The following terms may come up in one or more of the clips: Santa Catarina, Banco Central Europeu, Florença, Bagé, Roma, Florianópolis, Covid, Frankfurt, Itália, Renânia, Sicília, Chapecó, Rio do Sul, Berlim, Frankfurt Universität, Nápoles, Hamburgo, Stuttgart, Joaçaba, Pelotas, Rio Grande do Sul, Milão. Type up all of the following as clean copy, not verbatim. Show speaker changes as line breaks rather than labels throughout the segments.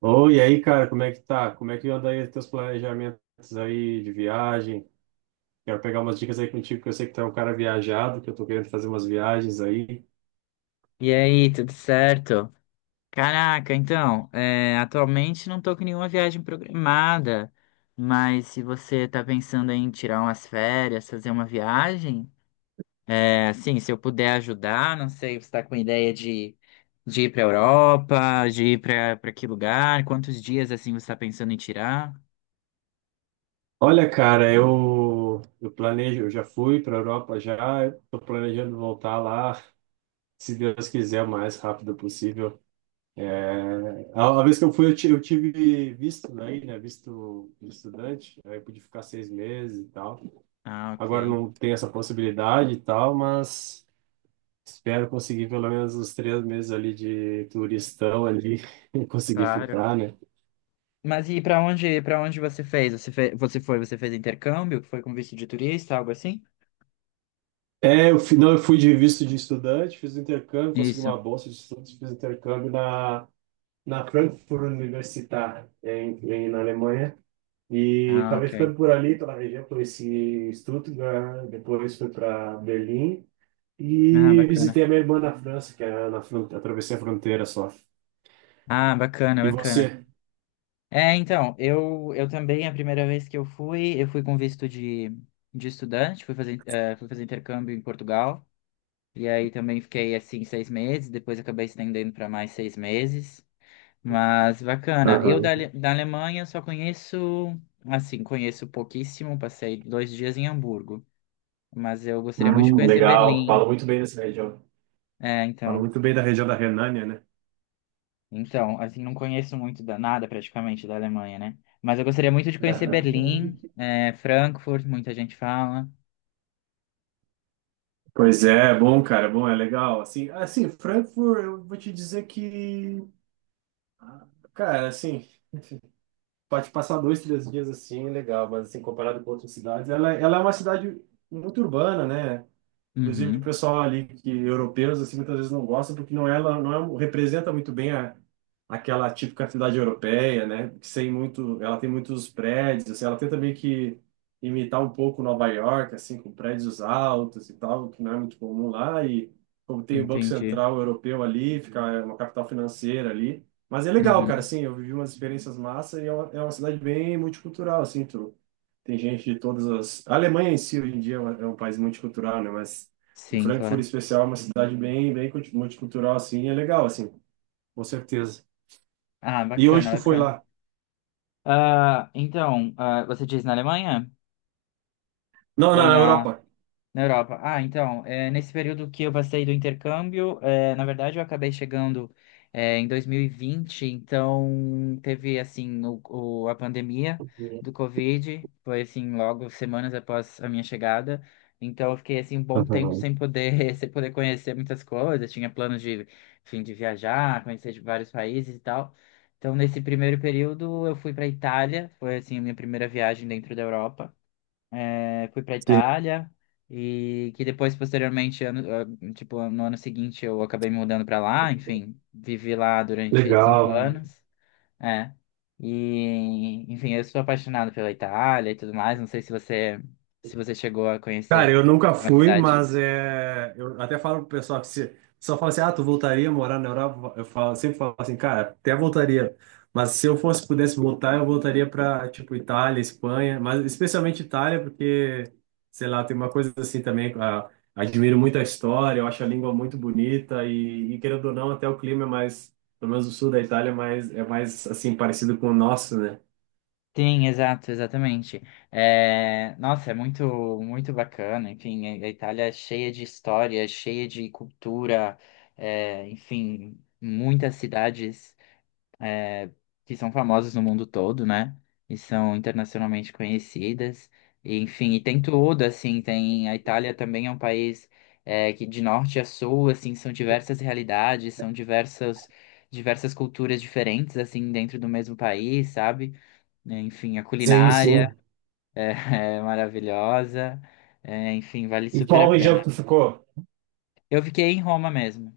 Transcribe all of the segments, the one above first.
Ô, e aí, cara, como é que tá? Como é que anda aí os teus planejamentos aí de viagem? Quero pegar umas dicas aí contigo, que eu sei que tu é um cara viajado, que eu tô querendo fazer umas viagens aí.
E aí, tudo certo? Caraca, então, atualmente não tô com nenhuma viagem programada, mas se você tá pensando em tirar umas férias, fazer uma viagem, é, assim, se eu puder ajudar, não sei, você tá com ideia de ir pra Europa, de ir pra que lugar, quantos dias, assim, você tá pensando em tirar?
Olha, cara, eu planejo, eu já fui pra Europa já, eu tô planejando voltar lá, se Deus quiser, o mais rápido possível. É, a vez que eu fui, eu tive visto daí, né, visto de estudante, aí eu pude ficar 6 meses e tal.
Ah, ok,
Agora não tem essa possibilidade e tal, mas... Espero conseguir pelo menos uns 3 meses ali de turistão ali, e conseguir
claro.
ficar, né?
Mas e pra onde, para onde você fez? Você foi, você fez intercâmbio, foi com visto de turista, algo assim?
É, eu fui, não, eu fui de visto de estudante, fiz o intercâmbio, consegui
Isso.
uma bolsa de estudos, fiz o intercâmbio na, na Frankfurt Universität, na Alemanha, e
Ah,
acabei
ok.
ficando por ali, pela região, conheci Stuttgart, depois fui para Berlim,
Ah,
e
bacana.
visitei a minha irmã na França, que é na atravessei a fronteira só.
Ah, bacana,
E
bacana.
você?
É, então, eu também, a primeira vez que eu fui com visto de estudante, fui fazer intercâmbio em Portugal, e aí também fiquei, assim, 6 meses, depois acabei estendendo para mais 6 meses, mas bacana.
Aham.
Da Alemanha só conheço, assim, conheço pouquíssimo, passei 2 dias em Hamburgo, mas eu gostaria muito de conhecer
Legal, falo
Berlim,
muito bem dessa região.
é,
Fala
então.
muito bem da região da Renânia, né?
Então, assim, não conheço muito nada praticamente da Alemanha, né? Mas eu gostaria muito de conhecer
Aham.
Berlim, é, Frankfurt, muita gente fala.
Pois é, é bom, cara, é bom, é legal. Assim, assim, Frankfurt, eu vou te dizer que, ah, cara, assim, pode passar dois, três dias assim, legal, mas assim, comparado com outras cidades, ela é uma cidade muito urbana, né? Inclusive, o
Uhum,
pessoal ali que europeus assim muitas vezes não gosta porque não ela não é- um, representa muito bem a, aquela típica cidade europeia, né? Que sem muito, ela tem muitos prédios, assim, ela tenta meio que imitar um pouco Nova York, assim, com prédios altos e tal, que não é muito comum lá e como tem o Banco
entendi.
Central Europeu ali, fica é uma capital financeira ali. Mas é legal, cara,
Uhum,
assim, eu vivi umas experiências massa e é é uma cidade bem multicultural, assim, tu tem gente de todas as. A Alemanha em si, hoje em dia, é é um país multicultural, né? Mas em
sim,
Frankfurt, em
claro.
especial, é uma cidade bem, multicultural, assim, é legal, assim, com certeza.
Ah,
E hoje
bacana,
tu foi
bacana.
lá?
Ah, então, ah, você diz na Alemanha?
Não, não,
Ou
na
na
Europa.
Na Europa. Ah, então, é, nesse período que eu passei do intercâmbio, é, na verdade eu acabei chegando é, em 2020, então teve, assim, a pandemia do Covid, foi, assim, logo semanas após a minha chegada, então eu fiquei, assim, um bom tempo sem poder, sem poder conhecer muitas coisas, tinha planos de, enfim, de viajar, conhecer de vários países e tal, então nesse primeiro período eu fui para Itália, foi, assim, a minha primeira viagem dentro da Europa, é, fui para
Sim,
Itália e que depois posteriormente ano, ah, tipo no ano seguinte eu acabei me mudando para lá, enfim, vivi lá durante cinco
legal.
anos é, e enfim eu sou apaixonado pela Itália e tudo mais, não sei se você se você chegou a
Cara,
conhecer
eu nunca
alguma
fui,
cidade.
mas é, eu até falo pro pessoal que se só fala assim, ah, tu voltaria a morar na Europa? Eu falo, sempre falo assim, cara, até voltaria. Mas se eu fosse, pudesse voltar, eu voltaria para tipo Itália, Espanha, mas especialmente Itália, porque sei lá, tem uma coisa assim também, admiro muito a história, eu acho a língua muito bonita e querendo ou não, até o clima é mais, pelo menos o sul da Itália, é mais assim parecido com o nosso, né?
Sim, exato, exatamente. É, nossa, é muito, muito bacana. Enfim, a Itália é cheia de história, cheia de cultura, é, enfim, muitas cidades que são famosas no mundo todo, né? E são internacionalmente conhecidas. E, enfim, e tem tudo, assim, tem, a Itália também é um país é, que de norte a sul, assim, são diversas realidades, são diversas culturas diferentes, assim, dentro do mesmo país, sabe? É, enfim, a
Sim,
culinária
sim.
é, é maravilhosa. É, enfim, vale
E
super a
qual região
pena.
que tu ficou?
Eu fiquei em Roma mesmo,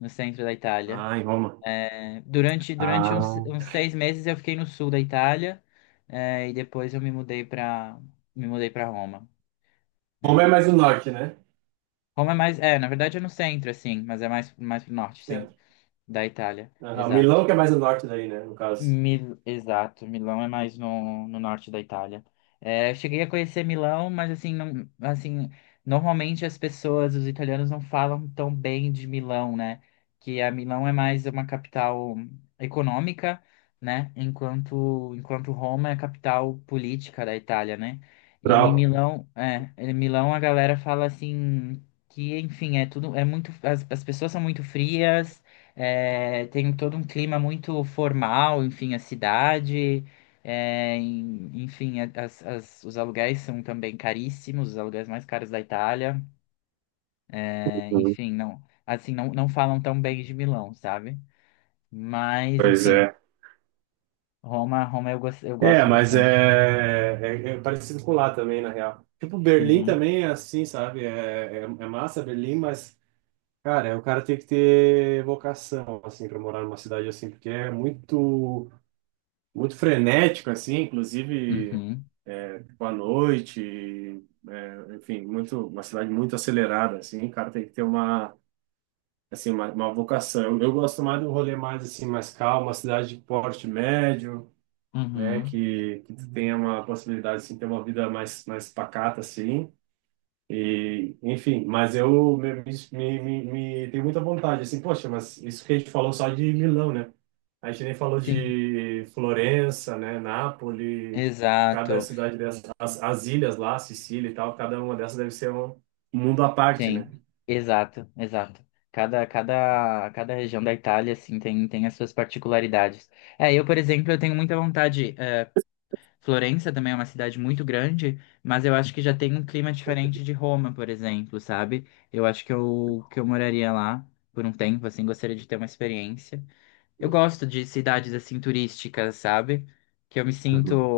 no centro da Itália.
Ah, em Roma.
É, durante
Ah.
uns 6 meses eu fiquei no sul da Itália, é, e depois eu me mudei para Roma.
Roma
É.
é mais o norte, né?
Roma é mais, é, na verdade é no centro, assim, mas é mais pro norte, sim,
Centro.
da Itália.
Aham.
Exato.
Milão que é mais o norte daí, né? No caso.
Mil... Exato, Milão é mais no norte da Itália. É, eu cheguei a conhecer Milão, mas assim, não, assim, normalmente as pessoas, os italianos não falam tão bem de Milão, né? Que a Milão é mais uma capital econômica, né? Enquanto, enquanto Roma é a capital política da Itália, né? E em
Pra-
Milão, é, em Milão a galera fala assim que, enfim, é tudo, é muito, as pessoas são muito frias, é, tem todo um clima muito formal, enfim, a cidade, é, em- enfim, os aluguéis são também caríssimos, os aluguéis mais caros da Itália. É,
Uhum.
enfim, não, assim, não, não falam tão bem de Milão, sabe? Mas,
Pois
enfim,
é.
Roma eu, gos- eu
É,
gosto
mas
bastante.
é, é, é parecido com lá também, na real. Tipo, Berlim
Uhum,
também é assim, sabe? É massa Berlim, mas, cara, o cara tem que ter vocação, assim, pra morar numa cidade assim, porque é muito, muito frenético, assim, inclusive,
uhum,
é, tipo, à noite, é, enfim, muito, uma cidade muito acelerada, assim, o cara tem que ter uma assim, uma vocação. Eu gosto mais do rolê mais, assim, mais calmo, uma cidade de porte médio, né,
uhum.
que tu tenha uma possibilidade, assim, de ter uma vida mais, mais pacata, assim, e, enfim, mas eu me, me, me, me tenho muita vontade, assim, poxa, mas isso que a gente falou só de Milão, né, a gente nem falou
Sim,
de Florença, né, Nápoles, cada
exato.
cidade dessas, as ilhas lá, Sicília e tal, cada uma dessas deve ser um mundo à parte, né?
Tem, exato, exato. Cada região da Itália, assim, tem, tem as suas particularidades. É, eu, por exemplo, eu tenho muita vontade, é, Florença também é uma cidade muito grande, mas eu acho que já tem um clima diferente de Roma, por exemplo, sabe? Eu acho que que eu moraria lá por um tempo, assim, gostaria de ter uma experiência. Eu gosto de cidades, assim, turísticas, sabe? Que eu me sinto,
Uhum.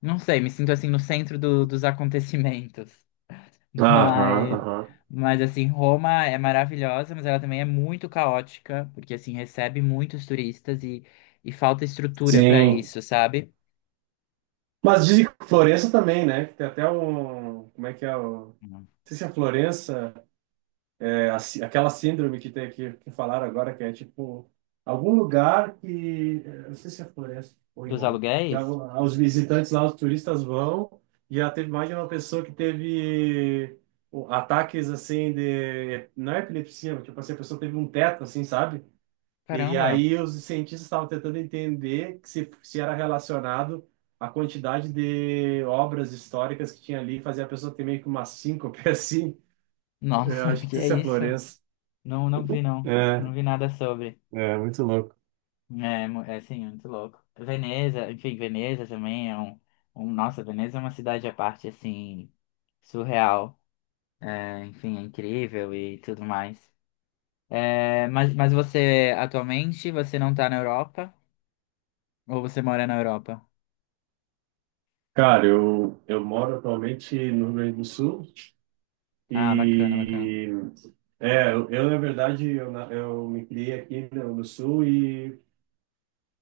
não sei, me sinto, assim, no centro do- dos acontecimentos.
Aham,
Mas,
aham.
mas assim, Roma é maravilhosa, mas ela também é muito caótica, porque assim recebe muitos turistas e falta estrutura para
Sim.
isso, sabe?
Mas dizem que Florença também, né? Que tem até um. Como é que é o. Não
Uhum.
sei se é Florença, é a aquela síndrome que tem aqui, que falaram agora, que é tipo. Algum lugar que eu não sei se é Florença ou em
Dos
Roma.
aluguéis?
Os visitantes lá, os turistas vão. E já teve mais de uma pessoa que teve ataques assim de. Não é epilepsia, mas tipo assim, a pessoa teve um teto, assim, sabe? E
Caramba,
aí os cientistas estavam tentando entender que se era relacionado à quantidade de obras históricas que tinha ali, fazia a pessoa ter meio que uma síncope assim. Eu
nossa,
acho
que
que
é
isso é
isso?
Florença.
Não, não vi não, não
É,
vi nada sobre.
é muito louco.
É, mu- é assim, muito louco. Veneza, enfim, Veneza também é nossa, Veneza é uma cidade à parte, assim, surreal. É, enfim, é incrível e tudo mais. É, mas você atualmente você não tá na Europa? Ou você mora na Europa?
Cara, eu moro atualmente no Rio Grande do Sul
Ah, bacana, bacana.
e é, na verdade eu me criei aqui no Sul e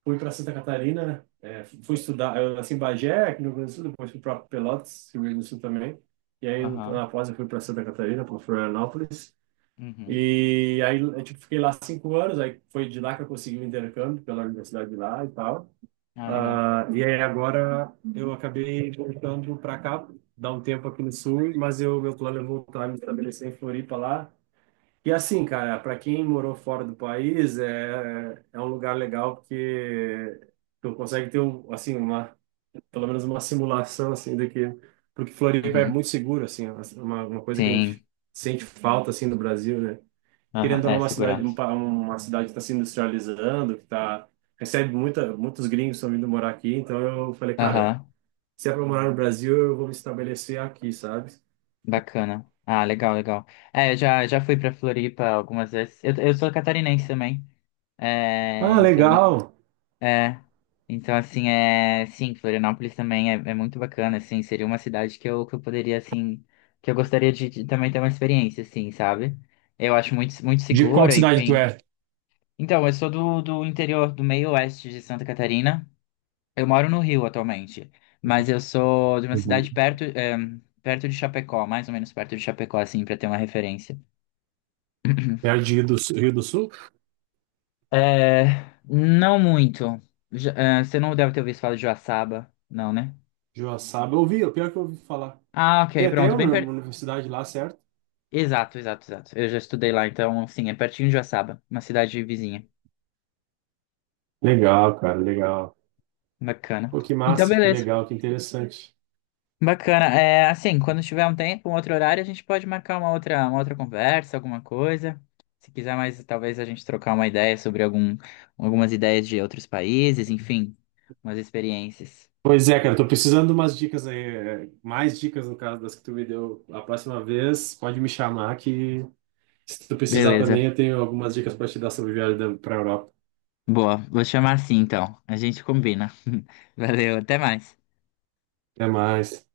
fui para Santa Catarina, né? É, fui estudar, eu nasci em Bagé, aqui no Rio Grande do Sul, depois fui para Pelotas, Rio Grande do Sul também. E aí,
Aham.
na pós, eu fui para Santa Catarina, para Florianópolis.
Uhum.
E aí, eu, tipo, fiquei lá 5 anos, aí foi de lá que eu consegui o intercâmbio pela universidade de lá e tal.
Ah, legal.
Ah, e aí, agora, eu acabei voltando para cá, dar um tempo aqui no Sul, mas eu, meu plano é voltar a me estabelecer em Floripa lá, e assim, cara, para quem morou fora do país, é, é um lugar legal porque tu consegue ter um, assim uma, pelo menos uma simulação assim do que porque Floripa é
Uhum.
muito seguro assim, é uma coisa que a
Sim.
gente sente falta. Uhum. Assim no Brasil, né?
Aham.
Querendo ou não,
É,
uma cidade
segurança.
uma cidade que está se industrializando, que tá recebe muita muitos gringos estão vindo morar aqui, então eu falei, cara,
Aham.
se é para morar no Brasil, eu vou me estabelecer aqui, sabe?
Bacana. Ah, legal, legal. É, eu já, já fui pra Floripa algumas vezes. Eu sou catarinense também. É,
Ah,
então.
legal.
É. Então, assim, é. Sim, Florianópolis também é, é muito bacana, assim. Seria uma cidade que eu poderia, assim, que eu gostaria de também ter uma experiência, assim, sabe? Eu acho muito, muito
De qual
segura,
cidade tu
enfim.
é?
Então, eu sou do interior, do meio oeste de Santa Catarina. Eu moro no Rio atualmente, mas eu sou de uma cidade perto, é, perto de Chapecó, mais ou menos perto de Chapecó, assim, pra ter uma referência.
Perto de Rio do Sul, Rio do Sul?
É. Não muito. Já- é, você não deve ter ouvido falar de Joaçaba, não, né?
Joaçaba, eu ouvi, é o pior que eu ouvi falar.
Ah,
Tem
ok,
até
pronto.
uma
Bem, per-
universidade lá, certo?
Exato, exato, exato. Eu já estudei lá, então, assim, é pertinho de Joaçaba, uma cidade vizinha.
Legal, cara, legal.
Bacana.
Pô, que
Então,
massa, que
beleza.
legal, que interessante.
Bacana. É, assim, quando tiver um tempo, um outro horário, a gente pode marcar uma outra conversa, alguma coisa. Se quiser mais, talvez a gente trocar uma ideia sobre algum, algumas ideias de outros países, enfim, umas experiências.
Pois é, cara, tô precisando de umas dicas aí, é, mais dicas no caso das que tu me deu a próxima vez, pode me chamar que se tu precisar
Beleza.
também eu tenho algumas dicas para te dar sobre viagem para Europa.
Boa. Vou chamar assim, então. A gente combina. Valeu, até mais.
Até mais.